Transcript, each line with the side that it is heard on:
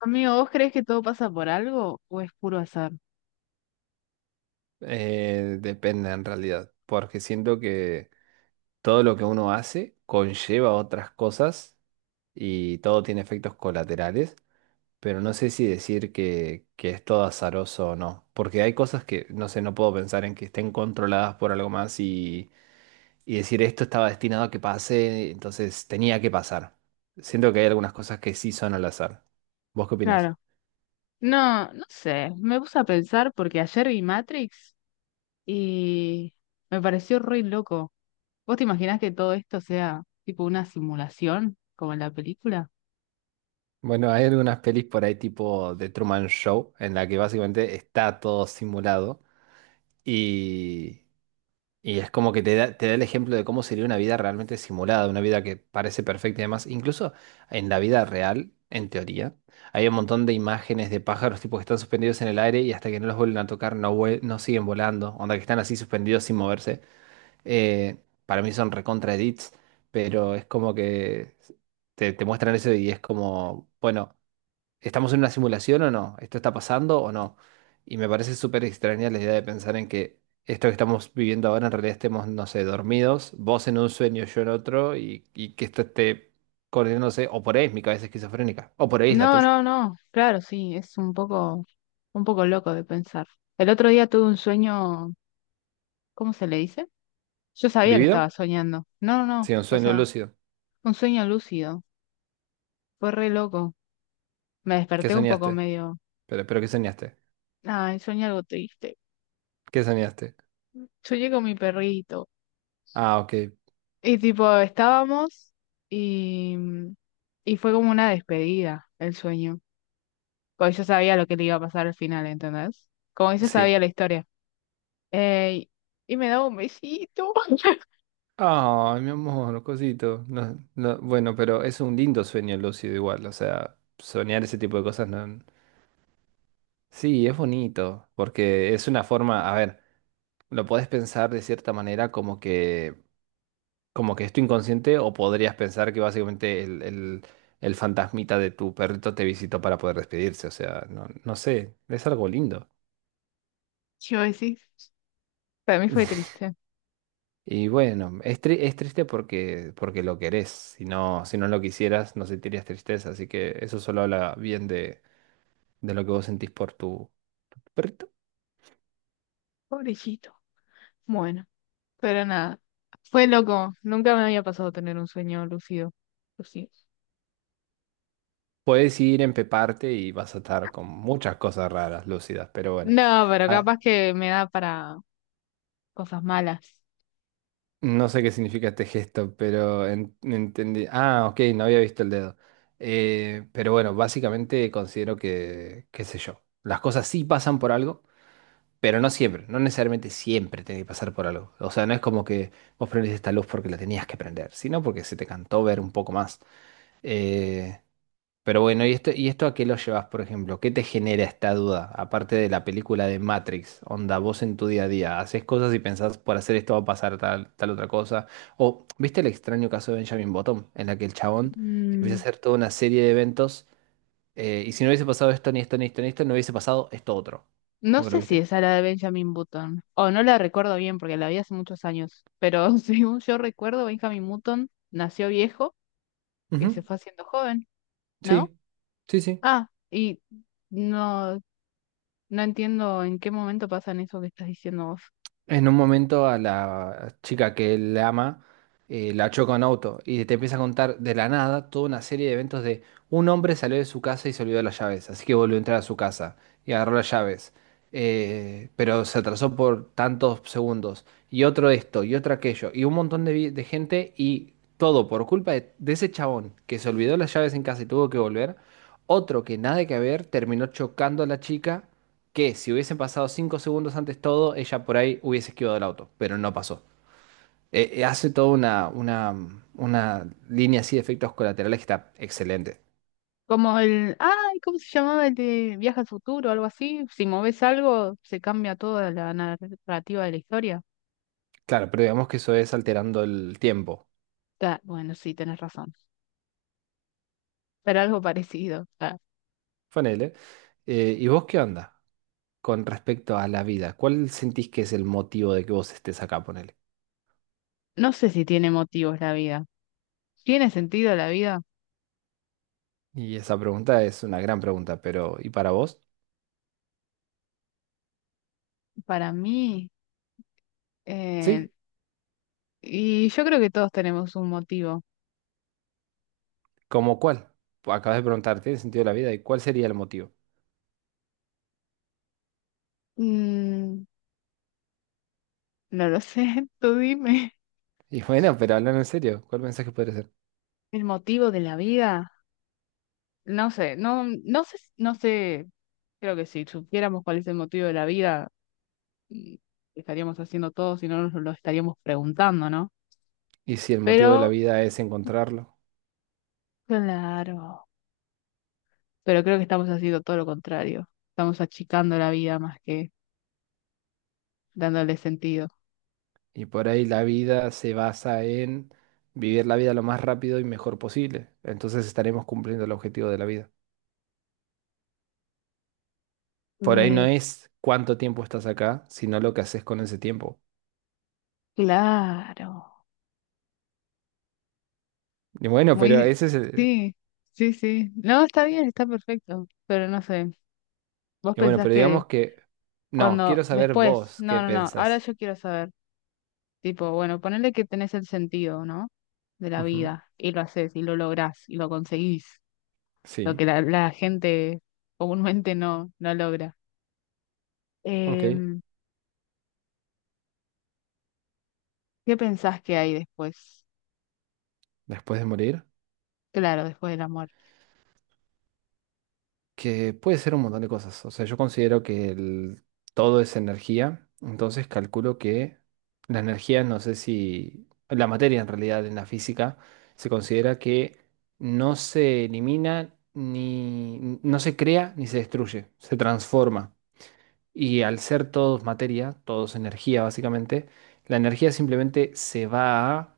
left: Amigo, ¿vos crees que todo pasa por algo o es puro azar?
right: Depende en realidad, porque siento que todo lo que uno hace conlleva otras cosas y todo tiene efectos colaterales, pero no sé si decir que es todo azaroso o no, porque hay cosas que, no sé, no puedo pensar en que estén controladas por algo más y decir esto estaba destinado a que pase, entonces tenía que pasar. Siento que hay algunas cosas que sí son al azar. ¿Vos qué opinás?
left: Claro. No sé. Me puse a pensar porque ayer vi Matrix y me pareció re loco. ¿Vos te imaginás que todo esto sea tipo una simulación como en la película?
right: Bueno, hay algunas pelis por ahí tipo The Truman Show, en la que básicamente está todo simulado y, y es como que te da el ejemplo de cómo sería una vida realmente simulada, una vida que parece perfecta y demás. Incluso en la vida real, en teoría, hay un montón de imágenes de pájaros tipo que están suspendidos en el aire y hasta que no los vuelven a tocar no, no siguen volando, onda que están así suspendidos sin moverse. Para mí son recontra edits, pero es como que te muestran eso y es como, bueno. ¿Estamos en una simulación o no? ¿Esto está pasando o no? Y me parece súper extraña la idea de pensar en que esto que estamos viviendo ahora en realidad estemos, no sé, dormidos, vos en un sueño, yo en otro, y que esto esté coordinándose, o por ahí es mi cabeza esquizofrénica, o por ahí es la
left: No,
right: tuya.
left: no, no. Claro, sí, es un poco loco de pensar. El otro día tuve un sueño, ¿cómo se le dice? Yo sabía que estaba
right: ¿Vivido?
left: soñando. No, no, no.
right: Sí, un
left: O
right: sueño
left: sea,
right: lúcido.
left: un sueño lúcido. Fue re loco. Me
right: ¿Qué
left: desperté un poco
right: soñaste?
left: medio.
right: Pero ¿qué soñaste?
left: Ay, soñé algo triste.
right: ¿Qué soñaste?
left: Soñé con mi perrito.
right: Ah, ok,
left: Y tipo, estábamos y, y fue como una despedida el sueño. Porque yo sabía lo que le iba a pasar al final, ¿entendés? Como que yo sabía
right: sí.
left: la historia. Eh, y me daba un besito.
right: Ay, mi amor, cosito. No, no, bueno, pero es un lindo sueño lúcido igual, o sea, soñar ese tipo de cosas no. Sí, es bonito, porque es una forma, a ver, lo podés pensar de cierta manera como que es tu inconsciente, o podrías pensar que básicamente el fantasmita de tu perrito te visitó para poder despedirse, o sea, no, no sé, es algo lindo.
left: Yo decís, para mí fue triste.
right: Y bueno, es, es triste porque, porque lo querés, si no lo quisieras no sentirías tristeza, así que eso solo habla bien de lo que vos sentís por tu perrito.
left: Pobrecito. Bueno, pero nada. Fue loco. Nunca me había pasado tener un sueño lúcido. Lúcido.
right: Puedes ir, empeparte y vas a estar con muchas cosas raras, lúcidas, pero bueno.
left: No, pero
right: Ah,
left: capaz que me da para cosas malas.
right: no sé qué significa este gesto, pero entendí. Ah, ok, no había visto el dedo. Pero bueno, básicamente considero que, qué sé yo, las cosas sí pasan por algo, pero no siempre, no necesariamente siempre tiene que pasar por algo. O sea, no es como que vos prendés esta luz porque la tenías que prender, sino porque se te cantó ver un poco más. Eh, Pero bueno, y esto a qué lo llevas, por ejemplo? ¿Qué te genera esta duda? Aparte de la película de Matrix, onda, vos en tu día a día, haces cosas y pensás, por hacer esto va a pasar tal otra cosa. O, ¿viste el extraño caso de Benjamin Button? En la que el chabón empieza a
left: Mm,
right: hacer toda una serie de eventos, y si no hubiese pasado esto, ni esto, ni esto, ni esto, no hubiese pasado esto otro.
left: No
right: ¿Nunca lo
left: sé si
right: viste?
left: esa era de Benjamin Button, o no la recuerdo bien porque la vi hace muchos años, pero según yo recuerdo, Benjamin Button nació viejo y
right: Ujú.
left: se fue haciendo joven,
right: Sí,
left: ¿no?
right: sí, sí.
left: Ah, y no, no entiendo en qué momento pasan eso que estás diciendo vos.
right: En un momento a la chica que él ama, la choca un auto y te empieza a contar de la nada toda una serie de eventos de un hombre salió de su casa y se olvidó las llaves, así que volvió a entrar a su casa y agarró las llaves, pero se atrasó por tantos segundos y otro esto y otro aquello y un montón de, de gente y todo por culpa de ese chabón que se olvidó las llaves en casa y tuvo que volver, otro que nada que ver terminó chocando a la chica que si hubiesen pasado cinco segundos antes todo, ella por ahí hubiese esquivado el auto, pero no pasó. Hace toda una línea así de efectos colaterales que está excelente.
left: Como el, ay, ¿cómo se llamaba el de Viaje al Futuro o algo así? Si moves algo, se cambia toda la narrativa de la historia.
right: Claro, pero digamos que eso es alterando el tiempo.
left: Ah, bueno, sí, tenés razón, pero algo parecido. Ah,
right: Ponele. ¿Y vos qué onda con respecto a la vida? ¿Cuál sentís que es el motivo de que vos estés acá, ponele?
left: no sé si tiene motivos la vida. ¿Tiene sentido la vida?
right: Y esa pregunta es una gran pregunta, pero ¿y para vos?
left: Para mí, eh,
right: Sí,
left: y yo creo que todos tenemos un motivo.
right: ¿cómo cuál? Acabas de preguntarte el sentido de la vida y cuál sería el motivo.
left: Mm, no lo sé, tú dime.
right: Y bueno, pero hablando en serio, ¿cuál mensaje podría ser?
left: El motivo de la vida, no sé, no, no sé, no sé, creo que si supiéramos cuál es el motivo de la vida, mm, estaríamos haciendo todo, si no nos lo estaríamos preguntando, ¿no?
right: Y si el motivo de la
left: Pero,
right: vida es encontrarlo.
left: claro, pero creo que estamos haciendo todo lo contrario. Estamos achicando la vida más que dándole sentido.
right: Y por ahí la vida se basa en vivir la vida lo más rápido y mejor posible. Entonces estaremos cumpliendo el objetivo de la vida. Por ahí no
left: Me,
right: es cuánto tiempo estás acá, sino lo que haces con ese tiempo.
left: claro.
right: Y bueno, pero
left: Muy,
right: ese es el...
left: sí, sí, sí. No, está bien, está perfecto, pero no sé. Vos
right: Y bueno,
left: pensás
right: pero
left: que
right: digamos que... No,
left: cuando,
right: quiero saber
left: después,
right: vos qué
left: no, no, no, ahora
right: pensás.
left: yo quiero saber, tipo, bueno, ponele que tenés el sentido, ¿no? De la
right: Ujú.
left: vida, y lo haces, y lo lográs, y lo conseguís, lo que
right: Sí,
left: la gente comúnmente no, no logra.
right: ok.
left: Em, ¿Qué pensás que hay después?
right: Después de morir.
left: Claro, después de la muerte.
right: Que puede ser un montón de cosas. O sea, yo considero que todo es energía, entonces calculo que la energía, no sé si la materia en realidad en la física se considera que no se elimina ni no se crea ni se destruye, se transforma. Y al ser todos materia, todos energía básicamente, la energía simplemente se va a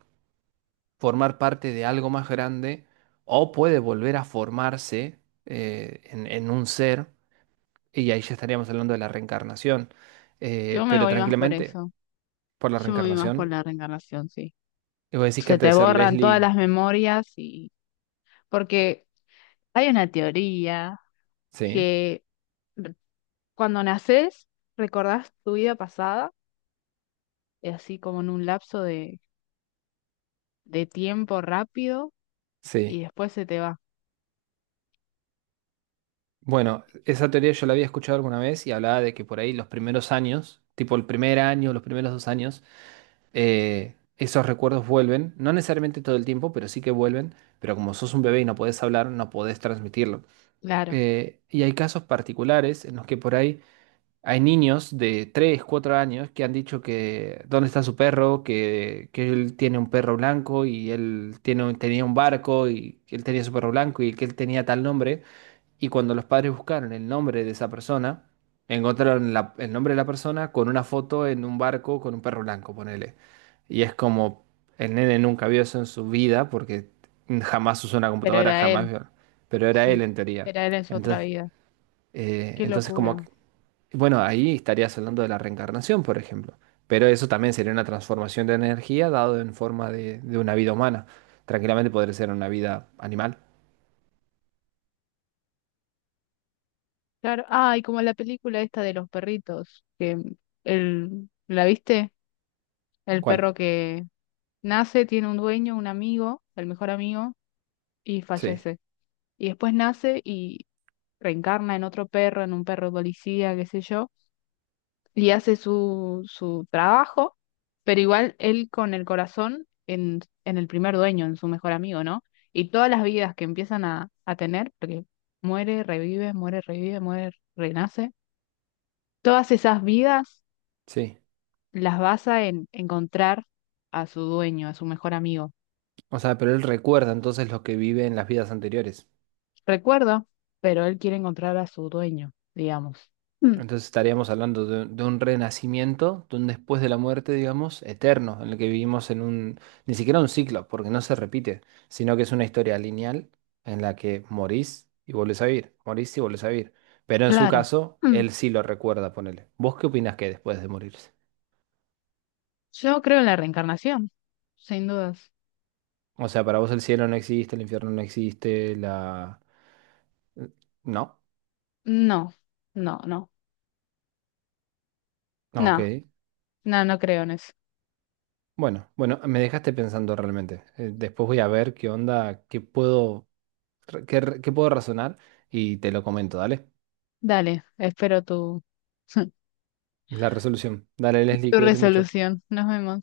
right: formar parte de algo más grande o puede volver a formarse, en un ser. Y ahí ya estaríamos hablando de la reencarnación.
left: Yo me
right: Pero
left: voy más por
right: tranquilamente,
left: eso,
right: por la
left: yo me voy más por
right: reencarnación.
left: la reencarnación, sí.
right: Y vos decís que
left: Se
right: antes de
left: te
right: ser
left: borran todas las
right: Leslie.
left: memorias y... Porque hay una teoría
right: Sí,
left: que r- cuando naces recordás tu vida pasada, y así como en un lapso de tiempo rápido, y
right: sí.
left: después se te va.
right: Bueno, esa teoría yo la había escuchado alguna vez y hablaba de que por ahí los primeros años, tipo el primer año, los primeros dos años, esos recuerdos vuelven. No necesariamente todo el tiempo, pero sí que vuelven. Pero como sos un bebé y no podés hablar, no podés transmitirlo.
left: Claro,
right: Y hay casos particulares en los que por ahí. Hay niños de 3, 4 años que han dicho que dónde está su perro, que él tiene un perro blanco y él tiene, tenía un barco y que él tenía su perro blanco y que él tenía tal nombre. Y cuando los padres buscaron el nombre de esa persona, encontraron el nombre de la persona con una foto en un barco con un perro blanco, ponele. Y es como el nene nunca vio eso en su vida porque jamás usó una
left: pero
right: computadora,
left: era
right: jamás
left: él,
right: vio. Pero era él
left: sí,
right: en teoría.
left: era él en su otra
right: Entonces,
left: vida. Qué
right: entonces como
left: locura.
right: bueno, ahí estarías hablando de la reencarnación, por ejemplo. Pero eso también sería una transformación de energía dado en forma de una vida humana. Tranquilamente podría ser una vida animal.
left: Claro, ah, y como la película esta de los perritos, que el, ¿la viste? El
right: ¿Cuál?
left: perro que nace, tiene un dueño, un amigo, el mejor amigo, y
right: Sí,
left: fallece. Y después nace, reencarna en otro perro, en un perro policía, qué sé yo, y hace su, su trabajo, pero igual él con el corazón en el primer dueño, en su mejor amigo, ¿no? Y todas las vidas que empiezan a tener, porque muere, revive, muere, revive, muere, renace, todas esas vidas
right: sí.
left: las basa en encontrar a su dueño, a su mejor amigo.
right: O sea, pero él recuerda entonces lo que vive en las vidas anteriores.
left: Recuerdo, pero él quiere encontrar a su dueño, digamos. Mm,
right: Entonces estaríamos hablando de un renacimiento, de un después de la muerte, digamos, eterno, en el que vivimos en un, ni siquiera un ciclo, porque no se repite, sino que es una historia lineal en la que morís y volvés a vivir, morís y volvés a vivir. Pero en su
left: claro.
right: caso,
left: Mm.
right: él sí lo recuerda, ponele. ¿Vos qué opinás que hay después de morirse?
left: Yo creo en la reencarnación, sin dudas.
right: O sea, para vos el cielo no existe, el infierno no existe, la... No,
left: No, no, no, no,
right: ok.
left: no, no creo en eso.
right: Bueno, bueno, me dejaste pensando realmente. Después voy a ver qué onda, qué puedo qué puedo razonar y te lo comento, dale.
left: Dale, espero tu,
right: La resolución. Dale, Leslie,
left: tu
right: cuídate mucho.
left: resolución. Nos vemos.